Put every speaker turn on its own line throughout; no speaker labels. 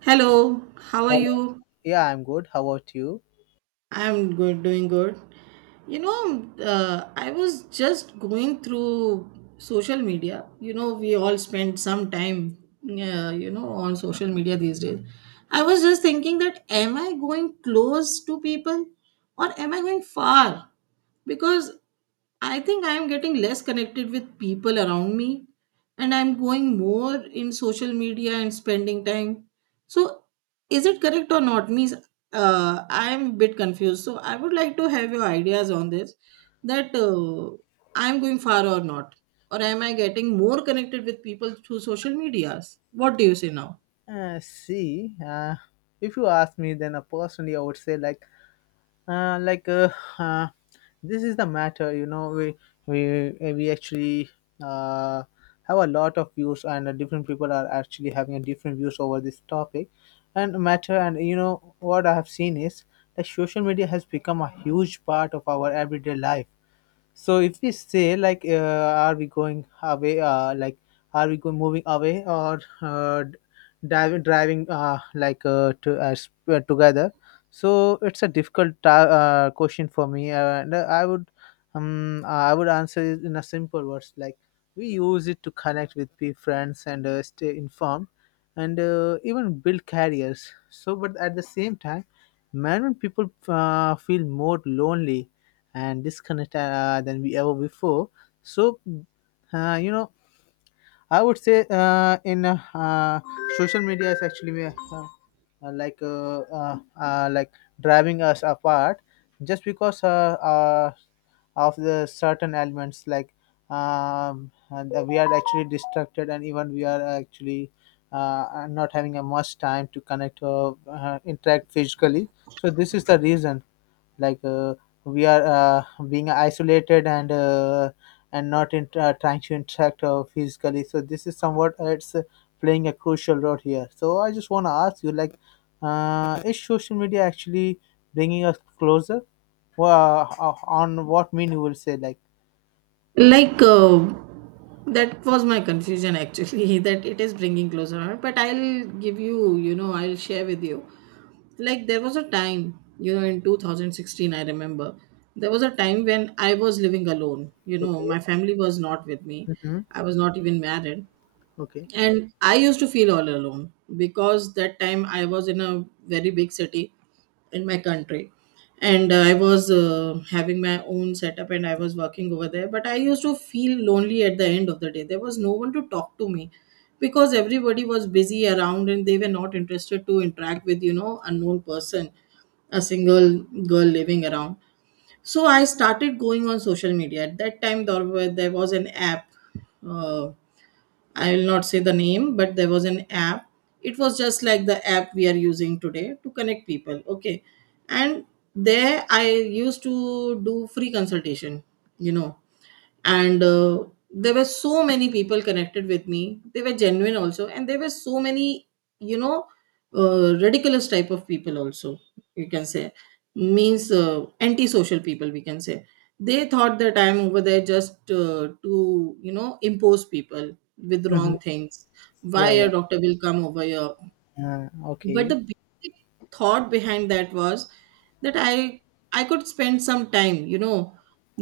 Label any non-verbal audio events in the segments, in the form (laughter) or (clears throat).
Hello, how are
Hello.
you?
Yeah, I'm good. How about you?
I'm good, doing good. You know, I was just going through social media. You know, we all spend some time, on social media these days. I was just thinking that am I going close to people or am I going far? Because I think I am getting less connected with people around me and I'm going more in social media and spending time. So, is it correct or not? Means I am a bit confused. So, I would like to have your ideas on this that I'm going far or not. Or am I getting more connected with people through social medias? What do you say now?
See, if you ask me, then personally, I would say like uh, this is the matter. You know, we actually uh, have a lot of views, and different people are actually having a different views over this topic and matter. And you know what I have seen is that social media has become a huge part of our everyday life. So if we say like, are we going away? Like, are we going moving away or driving together? So it's a difficult question for me, and I would answer it in a simple words like we use it to connect with friends and stay informed and even build careers. So, but at the same time, many people feel more lonely and disconnect than we ever before. So, you know, I would say in social media is actually like driving us apart just because of the certain elements like and we are actually distracted, and even we are actually not having a much time to connect or interact physically. So this is the reason, like, we are being isolated and and not in, trying to interact physically. So this is somewhat, it's playing a crucial role here. So I just want to ask you, like, is social media actually bringing us closer? Well, on what mean you will say, like?
Like, that was my confusion actually, (laughs) that it is bringing closer. But I'll give you, you know, I'll share with you. Like there was a time, you know, in 2016, I remember there was a time when I was living alone. You know,
Okay.
my family was not with me.
Mm-hmm.
I was not even married
Okay.
and I used to feel all alone because that time I was in a very big city in my country, and I was having my own setup and I was working over there, but I used to feel lonely. At the end of the day there was no one to talk to me because everybody was busy around and they were not interested to interact with, you know, unknown person, a single girl living around. So I started going on social media at that time. There was an app. uh, I will not say the name, but there was an app. It was just like the app we are using today to connect people. Okay. And there I used to do free consultation, you know, and there were so many people connected with me. They were genuine also. And there were so many, you know, ridiculous type of people also, you can say. Means antisocial people, we can say. They thought that I'm over there just to, you know, impose people with
Mm-hmm.
wrong things. Why
Yeah,
a
yeah.
doctor will come over here? But the
Okay.
basic thought behind that was that I could spend some time, you know,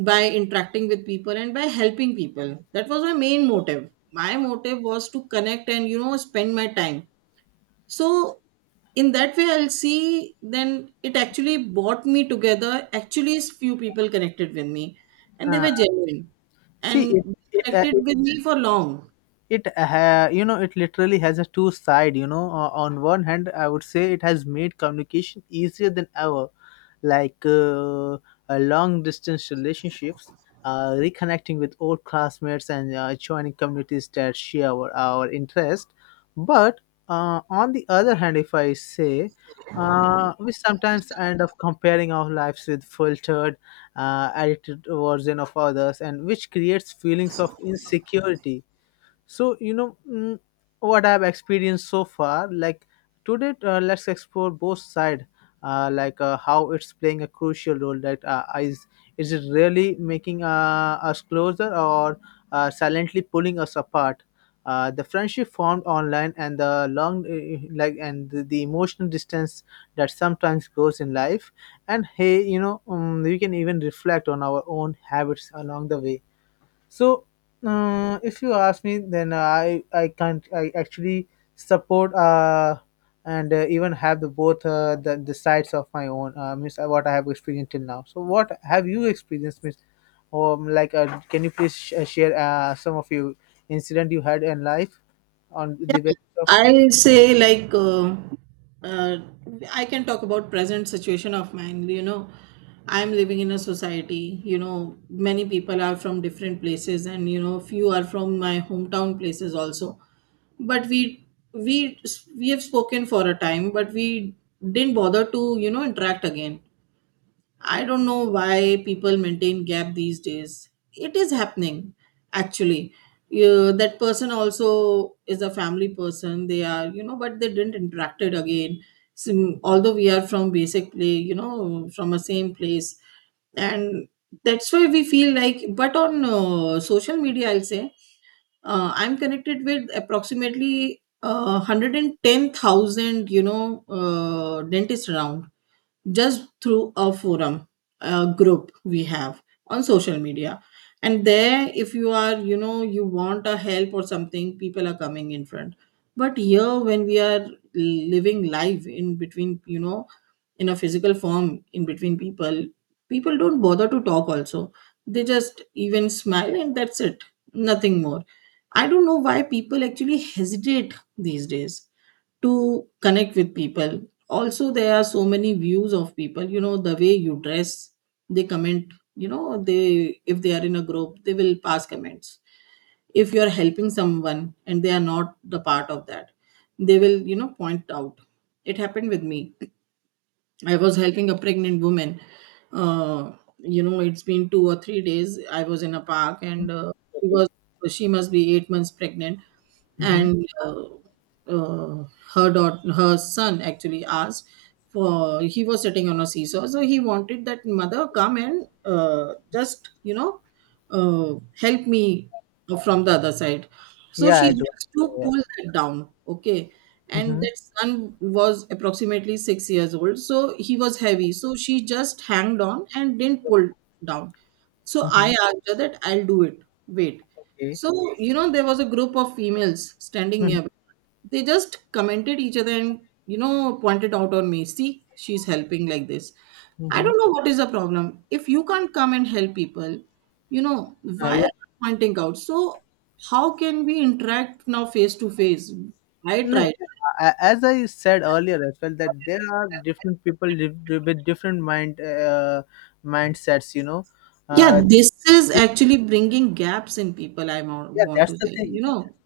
by interacting with people and by helping people. That was my main motive. My motive was to connect and, you know, spend my time. So in that way, I'll see, then it actually brought me together. Actually, few people connected with me, and they
uh,
were genuine,
See
and they
it, uh,
connected
it
with me for long.
you know, it literally has a two side. You know, on one hand, I would say it has made communication easier than ever. Like, long distance relationships, reconnecting with old classmates, and joining communities that share our interest. But on the other hand, if I say, we sometimes end up comparing our lives with filtered, edited version of others, and which creates feelings of insecurity. So you know, what I've experienced so far, like today, let's explore both side. Like, how it's playing a crucial role, that is is it really making us closer or silently pulling us apart? The friendship formed online, and the long, like, and the emotional distance that sometimes goes in life. And hey, you know, we can even reflect on our own habits along the way. So, if you ask me, then I can't I actually support and even have the both, the sides of my own, miss, what I have experienced till now. So, what have you experienced, miss? Like, can you please share some of your incident you had in life on the basis of?
I say like, uh, I can talk about present situation of mine. You know, I'm living in a society. You know, many people are from different places, and, you know, few are from my hometown places also. But we we have spoken for a time, but we didn't bother to, you know, interact again. I don't know why people maintain gap these days. It is happening, actually. You, that person also is a family person. They are, you know, but they didn't interacted again. Sim, although we are from basic play, you know, from a same place, and that's why we feel like. But on social media, I'll say I'm connected with approximately 110,000, you know, dentists around, just through a forum, a group we have on social media. And there, if you are, you know, you want a help or something, people are coming in front. But here, when we are living live in between, you know, in a physical form, in between people, people don't bother to talk also. They just even smile and that's it. Nothing more. I don't know why people actually hesitate these days to connect with people. Also, there are so many views of people. You know, the way you dress, they comment. You know, they, if they are in a group, they will pass comments. If you are helping someone and they are not the part of that, they will, you know, point out. It happened with me. I was helping a pregnant woman. Uh, you know, it's been 2 or 3 days. I was in a park and she was she must be 8 months pregnant,
Hmm.
and uh, her daughter, her son actually asked, for he was sitting on a seesaw, so he wanted that mother come and just, you know, help me from the other side. So
Yeah,
she
I do.
has to
Yeah.
pull that down. Okay. And
Mm-hmm.
that son was approximately 6 years old, so he was heavy, so she just hanged on and didn't pull down. So I
Mm-hmm.
asked her that I'll do it. Wait.
Okay.
So, you know, there was a group of females standing nearby. They just commented each other and, you know, pointed out on me. See, she's helping like this. I
Mm-hmm.
don't know what is the problem. If you can't come and help people, you know, why are
Yeah.
you pointing out? So how can we interact now face to face? I
No,
tried.
as I said earlier as well, that there are different people live with different mindsets. You know, uh,
Yeah, this is actually bringing gaps in people.
yeah,
Want
that's
to
the
say,
thing.
you know.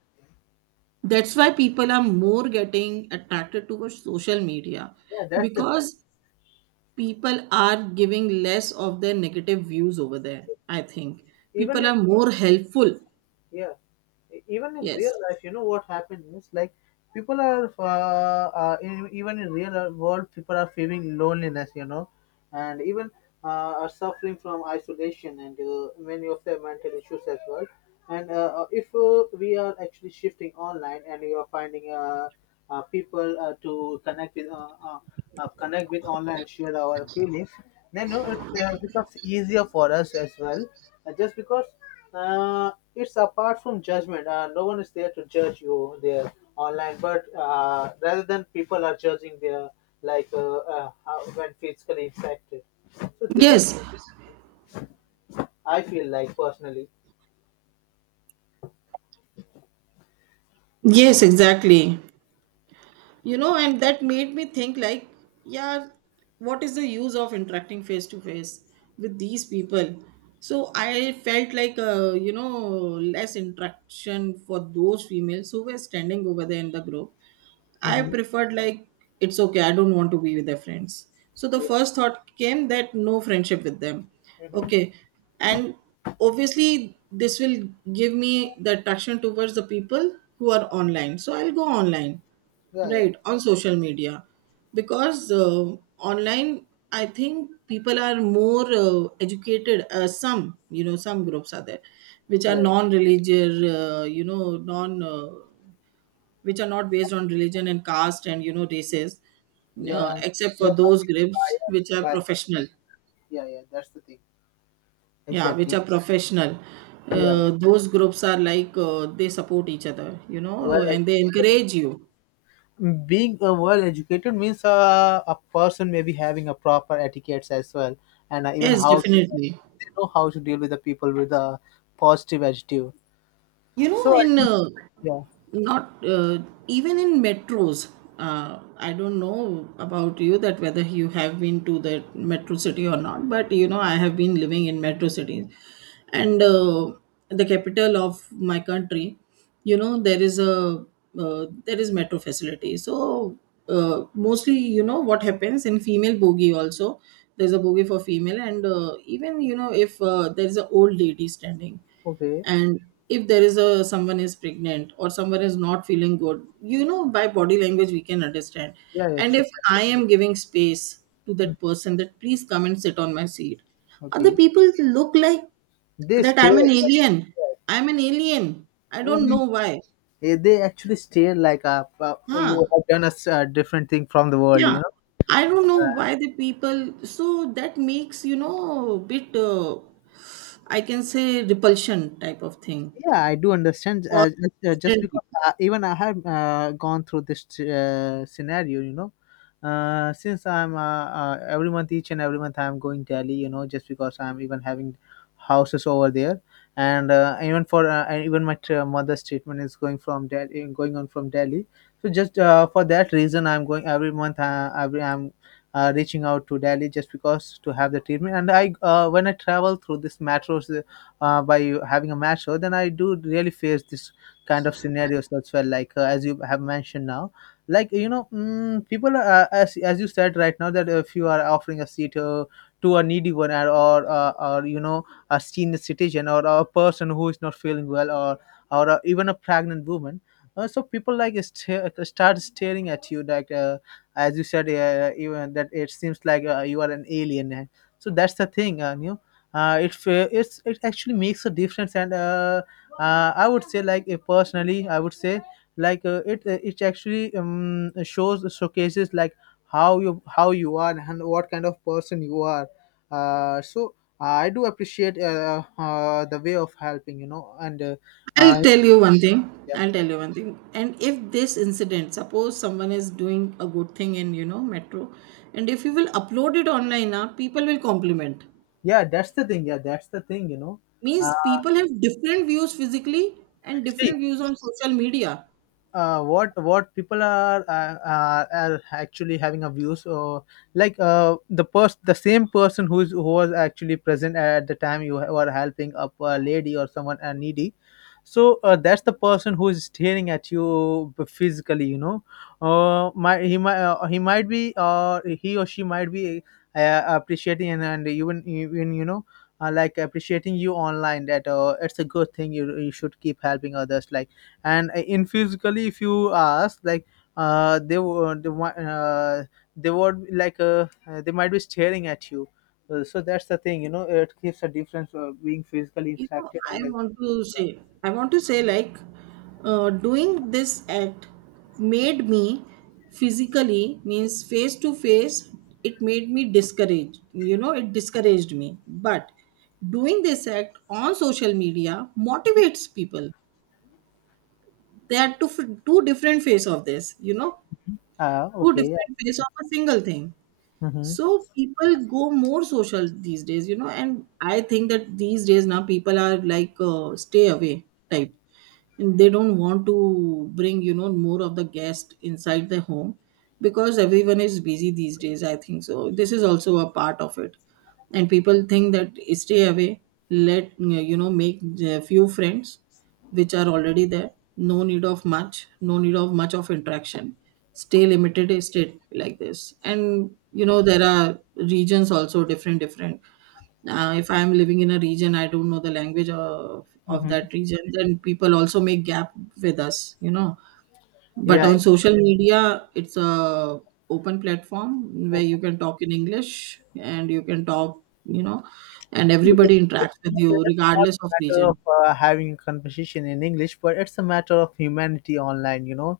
That's why people are more getting attracted towards social media
Yeah, that's the thing.
because people are giving less of their negative views over there, I think.
Even
People
if,
are more helpful.
yeah, even in real
Yes.
life, you know what happens? Is like people are even in real world, people are feeling loneliness, you know, and even are suffering from isolation and many of their mental issues as well. And if we are actually shifting online, and you are finding, people to connect with, connect with online, share our feelings, then you know, it becomes easier for us as well, just because, uh, it's apart from judgment. No one is there to judge you there online, but rather than people are judging their, like, how, when physically impacted. So this is,
Yes.
I feel like, personally.
Yes, exactly. You know, and that made me think like, yeah, what is the use of interacting face to face with these people? So I felt like, you know, less interaction. For those females who were standing over there in the group, I
Hmm.
preferred like, it's okay, I don't want to be with their friends. So the
Yeah.
first thought came that no friendship with them.
Hmm.
Okay. And obviously this will give me the attraction towards the people who are online. So I'll go online,
Yeah, yeah.
right? On social media. Because online, I think people are more educated. Some, you know, some groups are there which are
Yeah,
non religious, you know, non which are not based on religion and caste and, you know, races,
yeah. And
except for
you're not
those groups which
even biased
are
by.
professional.
Yeah, yeah, that's the thing.
Yeah, which
Exactly.
are professional.
Yeah, yeah.
Those groups are like, they support each other, you
Well
know, and they
educated.
encourage you.
Being well educated means a person may be having a proper etiquettes as well, and even
Yes,
how to,
definitely.
they know how to deal with the people with a positive attitude.
You know,
So
in
yeah,
not even in metros, I don't know about you, that whether you have been to the metro city or not, but you know, I have been living in metro cities and the capital of my country. You know, there is a there is metro facility. So mostly, you know what happens, in female bogie also, there's a bogie for female. And even, you know, if there's an old lady standing,
okay,
and if there is a someone is pregnant or someone is not feeling good, you know, by body language we can understand.
yeah, yeah,
And
sure.
if I am giving space to
Mm.
that person that please come and sit on my seat, other
Okay,
people look like
they
that I'm
stare.
an alien. I'm an alien. I don't
Mhm.
know why.
Eh, (laughs) they actually stare like,
Huh.
you have done a different thing from the world,
Yeah.
you know.
I don't know why the people so. That makes, you know, bit I can say repulsion type of thing
Yeah, I do understand.
for
Just
different
because
people.
even I have gone through this scenario, you know, since I'm every month, each and every month, I'm going Delhi, you know, just because I'm even having houses over there, and even for and even my mother's treatment is going from Delhi, going on from Delhi. So just for that reason, I'm going every month. Every I'm reaching out to Delhi just because to have the treatment, and I when I travel through this metros, by having a match show, then I do really face this kind of scenarios as well. Like as you have mentioned now, like you know, mm, people are, as you said right now, that if you are offering a seat to a needy one, or you know, a senior citizen, or a person who is not feeling well, or even a pregnant woman. So people like, start staring at you, like, as you said, even that it seems like, you are an alien. So that's the thing, you know, it's, it actually makes a difference, and I would say like, personally I would say like, it actually, shows showcases like how you, how you are, and what kind of person you are. So I do appreciate, the way of helping, you know, and
I'll
uh,
tell you one thing.
yeah,
I'll tell you one thing. And if this incident, suppose someone is doing a good thing in, you know, metro, and if you will upload it online now, people will compliment.
yeah, that's the thing. Yeah, that's the thing, you know. uh,
Means people have different views physically and
See,
different views on social media.
what people are actually having a view. So, like, the same person who is, who was actually present at the time you were helping up a lady or someone, needy. So that's the person who is staring at you physically, you know. He or she might be, appreciating, and even you know, like appreciating you online, that it's a good thing. You should keep helping others, like, and in physically if you ask, like, uh they would they, wa- uh, they would, like, they might be staring at you. So that's the thing, you know, it gives a difference of being physically
You know,
interacted
I
and
want to say, I want to say, like, doing this act made me physically, means face to face, it made me discouraged. You know, it discouraged me. But doing this act on social media motivates people. They are two, two different face of this, you know, two
okay.
different face of a single thing.
Mm-hmm.
So people go more social these days, you know, and I think that these days now people are like stay away type. And they don't want to bring, you know, more of the guest inside the home because everyone is busy these days, I think. So this is also a part of it. And people think that stay away. Let, you know, make a few friends which are already there. No need of much of interaction. Stay limited, stay like this. And you know, there are regions also, different different. If I'm living in a region, I don't know the language of
Mm-hmm.
that region, then people also make gap with us, you know. But
Yeah,
on social media, it's a open platform where you can talk in English and you can talk, you know, and
it's,
everybody interacts
it's
with
not
you
it's not
regardless
a
of
matter
region.
of having a conversation in English, but it's a matter of humanity online, you know.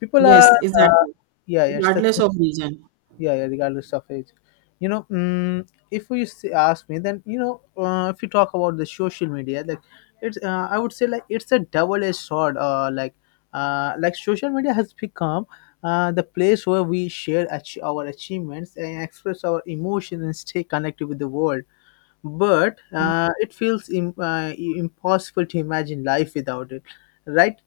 People are
Yes, exactly.
yeah, yeah, it's the,
Regardless of region.
yeah, yeah, regardless of age, you know, if we ask me, then you know, if you talk about the social media, like, it's, I would say like, it's a double-edged sword. Like, like social media has become the place where we share, our achievements, and express our emotions, and stay connected with the world. But
Mm.
it feels, impossible to imagine life without it, right?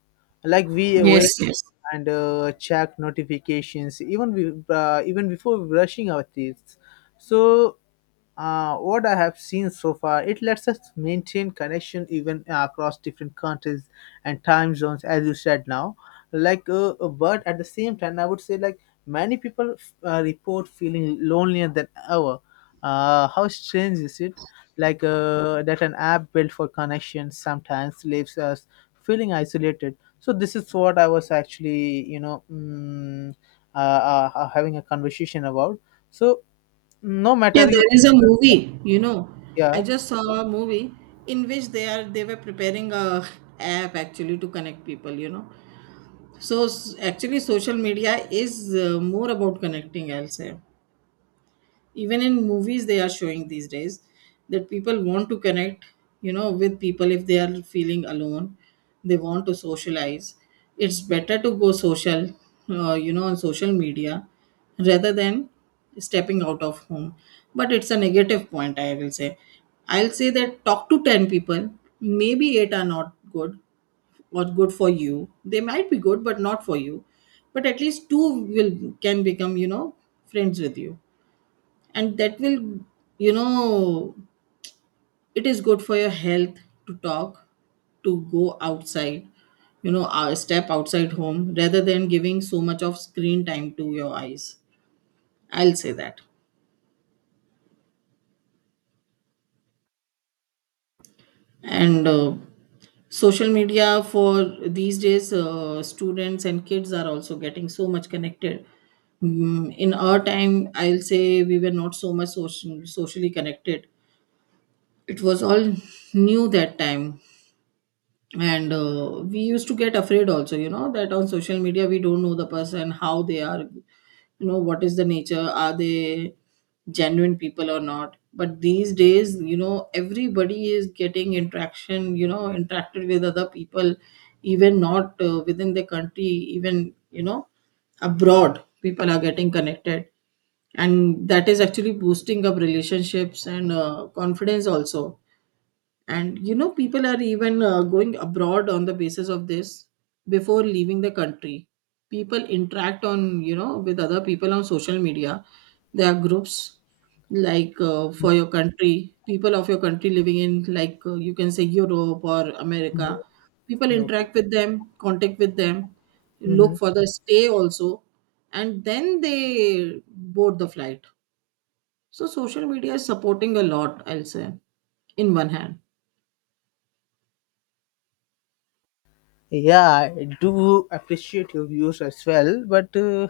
Like we
Yes,
wake up
yes,
and check notifications, even even before brushing our teeth. So what I have seen so far, it lets us maintain connection even across different countries and time zones, as you said now. Like, but at the same time, I would say like many people report feeling lonelier than ever. How strange is it? Like that, an app built for connection sometimes leaves us feeling isolated. So this is what I was actually, you know, having a conversation about. So no
yeah,
matter you.
there is a movie, you know. I
Yeah.
just saw a movie in which they were preparing a app actually to connect people, you know. Actually, social media is more about connecting. I'll say, even in movies, they are showing these days that people want to connect, you know, with people. If they are feeling alone, they want to socialize. It's better to go social, on social media rather than stepping out of home. But it's a negative point, I will say. I'll say that talk to ten people, maybe eight are not good, or good for you. They might be good but not for you, but at least two will can become, you know, friends with you, and that will you know it is good for your health to talk, to go outside, step outside home rather than giving so much of screen time to your eyes, I'll say that. And social media for these days, students and kids are also getting so much connected. Mm, in our time I'll say we were not so much socially connected. It was all new that time, and we used to get afraid also, you know, that on social media we don't know the person, how they are, you know, what is the nature, are they genuine people or not. But these days, you know, everybody is getting interaction, you know, interacted with other people, even not within the country, even, you know, abroad. People are getting connected, and that is actually boosting up relationships and confidence also. And you know people are even going abroad on the basis of this. Before leaving the country, people interact on, you know, with other people on social media. There are groups, like, for your country, people of your country living in, like, you can say Europe or
Mhm.
America. People
Yeah. Okay.
interact with them, contact with them,
Hmm.
look for the stay also, and then they board the flight. So social media is supporting a lot, I'll say, in one hand.
Yeah, I do appreciate your views as well, but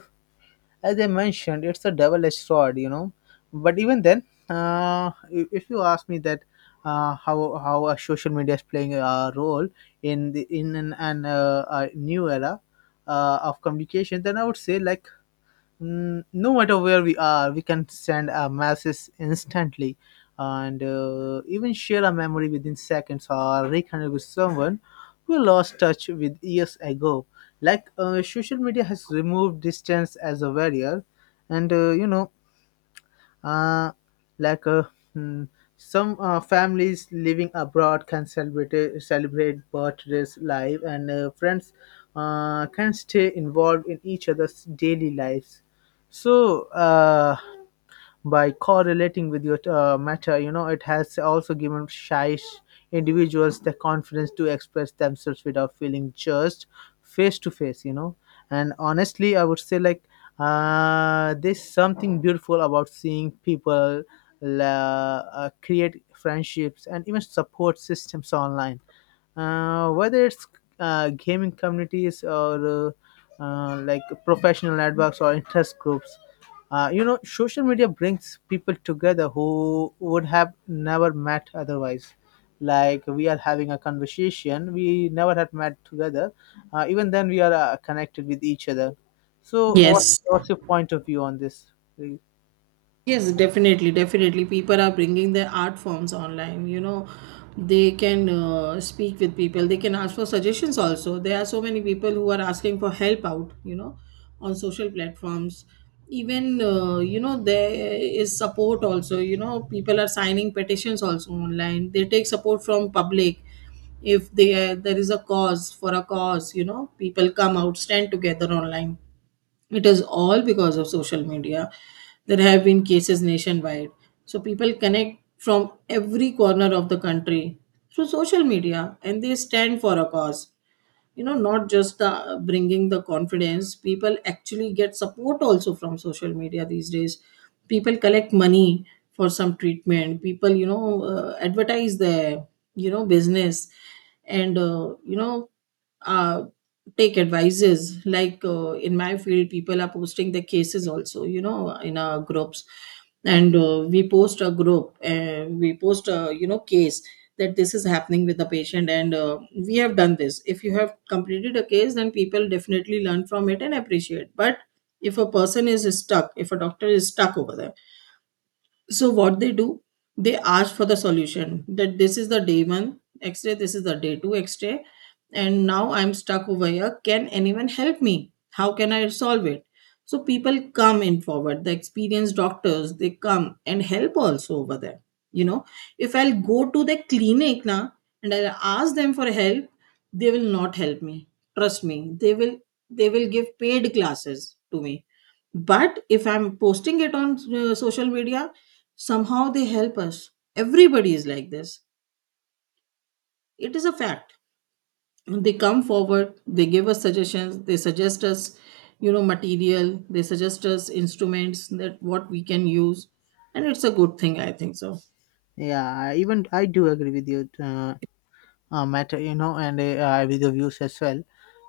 as I mentioned, it's a double-edged sword, you know. But even then, uh, if you ask me that, uh, how how a social media is playing a role in the, in an a new era of communication, then I would say like, mm, no matter where we are, we can send a message instantly, and even share a memory within seconds, or reconnect with someone we lost touch with years ago. Like social media has removed distance as a barrier, and you know uh, like hmm, some families living abroad can celebrate birthdays live, and friends can stay involved in each other's daily lives. So by correlating with your meta, it has also given shy individuals the confidence to express themselves without feeling judged face to face. And honestly, I would say, like, there's something beautiful about seeing people create friendships and even support systems online, whether it's gaming communities or like professional networks or interest groups. Social media brings people together who would have never met otherwise. Like, we are having a conversation, we never had met together. Even then we are connected with each other. So what,
Yes,
what's your point of view on this?
yes, definitely, definitely. People are bringing their art forms online. You know, they can speak with people. They can ask for suggestions also. There are so many people who are asking for help out, you know, on social platforms. Even, you know, there is support also. You know, people are signing petitions also online. They take support from public. If they, there is a cause, for a cause, you know, people come out, stand together online. It is all because of social media. There have been cases nationwide, so people connect from every corner of the country through social media and they stand for a cause. You know, not just the bringing the confidence, people actually get support also from social media these days. People collect money for some treatment. People, you know, advertise their, you know, business, and uh, take advices. Like, in my field, people are posting the cases also, you know, in our groups. And we post a, you know, case, that this is happening with the patient, and we have done this. If you have completed a case, then people definitely learn from it and appreciate. But if a person is stuck, if a doctor is stuck over there, so what they do, they ask for the solution, that this is the day one X-ray, this is the day two X-ray, and now I'm stuck over here. Can anyone help me? How can I solve it? So people come in forward, the experienced doctors, they come and help also over there. You know, if I'll go to the clinic now and I'll ask them for help, they will not help me. Trust me, they will give paid classes to me. But if I'm posting it on social media, somehow they help us. Everybody is like this. It is a fact. They come forward, they give us suggestions, they suggest us, you know, material, they suggest us instruments, that what we can use. And it's a good thing, I think so.
Yeah, even I do agree with you, matter, you know, and with the views as well.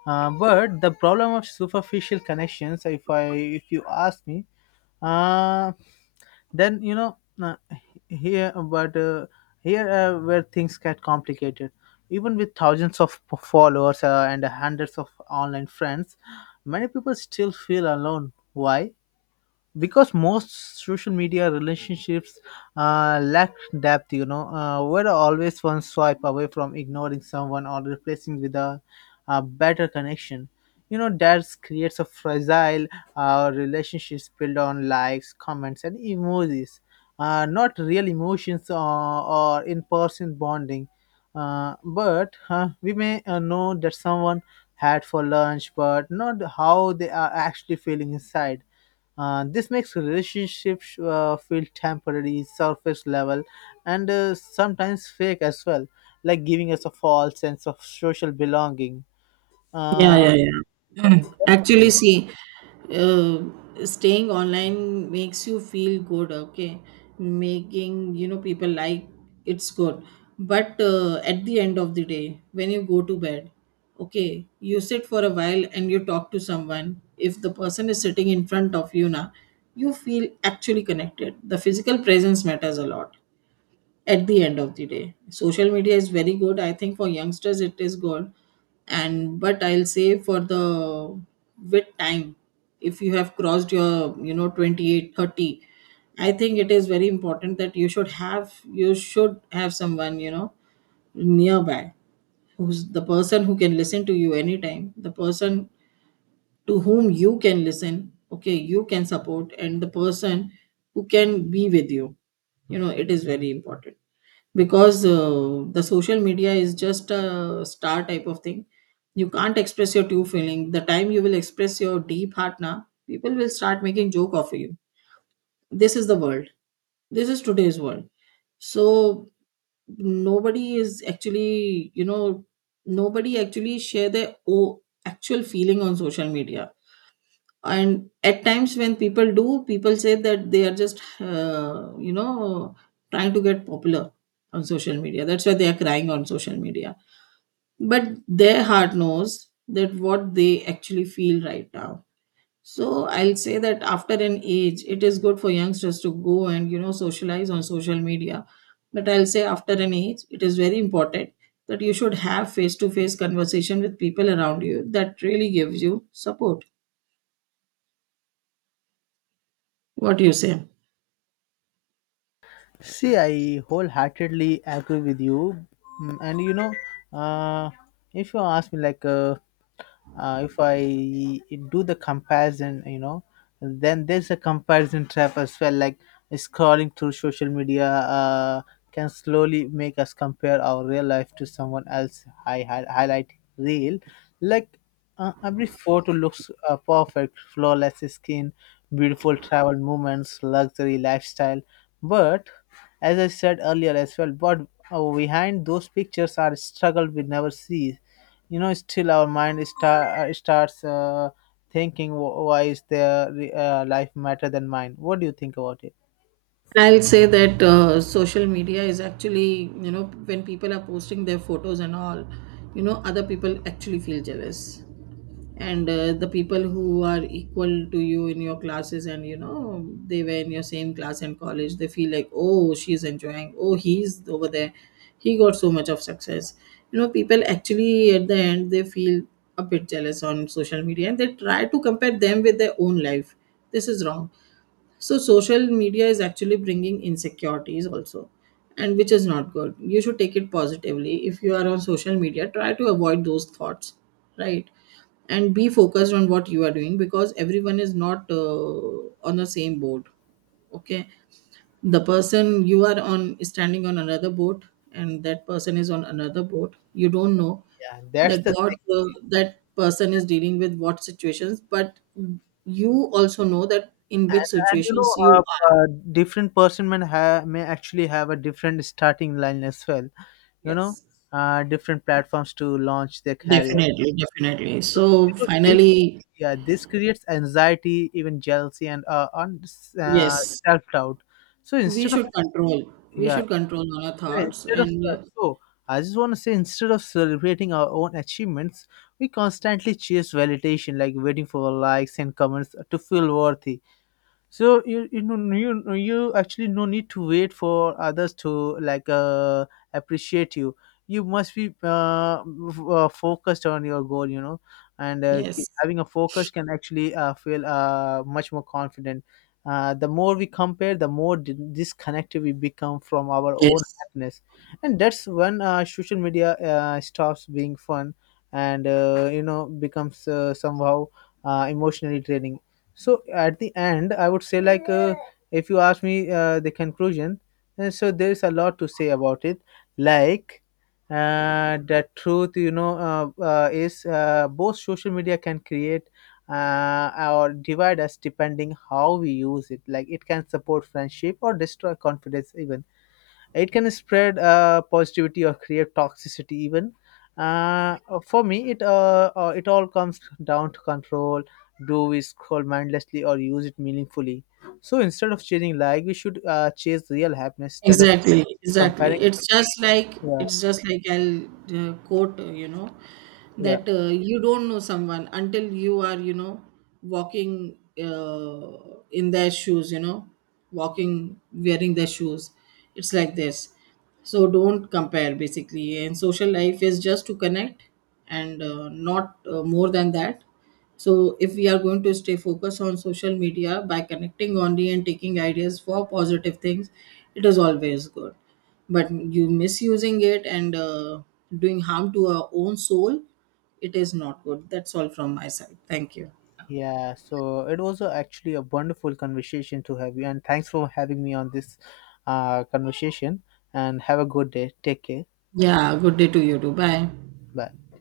But the problem of superficial connections, if I if you ask me, uh, then you know uh, here but here where things get complicated: even with thousands of followers and hundreds of online friends, many people still feel alone. Why? Because most social media relationships lack depth. You know, we're always one swipe away from ignoring someone or replacing with a better connection. You know, that creates a fragile relationships built on likes, comments and emojis, not real emotions or, in-person bonding. But We may know that someone had for lunch, but not how they are actually feeling inside. This makes relationships feel temporary, surface level, and sometimes fake as well, like giving us a false sense of social belonging.
Yeah,
Uh,
yeah, yeah. (clears throat) Actually, see, uh, staying online makes you feel good, okay, making, you know, people like, it's good. But at the end of the day, when you go to bed, okay, you sit for a while and you talk to someone. If the person is sitting in front of you now, you feel actually connected. The physical presence matters a lot. At the end of the day, social media is very good, I think for youngsters it is good. And but I'll say for the, with time, if you have crossed your, you know, 28-30, I think it is very important that you should have someone, you know, nearby, who's the person who can listen to you anytime, the person to whom you can listen, okay, you can support, and the person who can be with you, you know. It is very important, because the social media is just a star type of thing. You can't express your true feeling. The time you will express your deep heart now, people will start making joke of you. This is the world, this is today's world. So nobody is actually, you know, nobody actually share their actual feeling on social media. And at times when people do, people say that they are just, you know, trying to get popular on social media, that's why they are crying on social media. But their heart knows that what they actually feel right now. So I'll say that after an age it is good for youngsters to go and, you know, socialize on social media. But I'll say after an age, it is very important that you should have face to face conversation with people around you. That really gives you support. What do you say?
See, I wholeheartedly agree with you. Mm, and you know, uh, if you ask me, like. If I do the comparison, you know, then there's a comparison trap as well. Like, scrolling through social media can slowly make us compare our real life to someone else. I highlight real, like, every photo looks perfect, flawless skin, beautiful travel moments, luxury lifestyle. But, as I said earlier as well, but behind those pictures are struggle we never see. You know, still our mind starts thinking, Why is their life matter than mine?" What do you think about it?
I'll say that social media is actually, you know, when people are posting their photos and all, you know, other people actually feel jealous. And the people who are equal to you in your classes, and, you know, they were in your same class and college, they feel like, oh, she's enjoying, oh, he's over there. He got so much of success. You know, people actually at the end, they feel a bit jealous on social media, and they try to compare them with their own life. This is wrong. So social media is actually bringing insecurities also, and which is not good. You should take it positively. If you are on social media, try to avoid those thoughts, right? And be focused on what you are doing, because everyone is not on the same boat. Okay, the person you are on is standing on another boat, and that person is on another boat. You don't know
Yeah, that's
that
the.
what that person is dealing with, what situations, but you also know that in
and,
which
and you
situations
know,
you are.
uh, different person may, may actually have a different starting line as well, you know,
Yes,
different platforms to launch their career.
definitely, definitely. So
You know this.
finally,
Yeah, this creates anxiety, even jealousy, and uh,
yes,
self-doubt. So,
we
instead of.
should control. We
Yeah.
should control our
Yeah,
thoughts
instead of
and
I just want to say, instead of celebrating our own achievements, we constantly chase validation, like waiting for likes and comments to feel worthy. So you know, no, you, no, you actually no need to wait for others to like appreciate you. You must be focused on your goal. You know, and
yes,
having a focus can actually feel much more confident. The more we compare, the more disconnected we become from our own
yes.
happiness. And that's when social media stops being fun and becomes somehow emotionally draining. So at the end, I would say, like, if you ask me, the conclusion, so there's a lot to say about it. Like, the truth, you know, is both: social media can create or divide us depending how we use it. Like, it can support friendship or destroy confidence even. It can spread positivity or create toxicity even. uh, for me, it it all comes down to control. Do we scroll mindlessly or use it meaningfully? So instead of chasing like we should chase real happiness instead of
Exactly, exactly.
comparing.
It's just like,
Yeah.
it's just like I'll quote, you know,
Yeah,
that you don't know someone until you are, you know, walking in their shoes, walking wearing their shoes. It's like this. So don't compare basically. And social life is just to connect and not more than that. So if we are going to stay focused on social media by connecting only and taking ideas for positive things, it is always good. But you misusing it and doing harm to our own soul, it is not good. That's all from my side. Thank you.
yeah, so it was actually a wonderful conversation to have you, and thanks for having me on this conversation. And have a good day, take care.
Yeah, good day to you too. Bye.
Bye.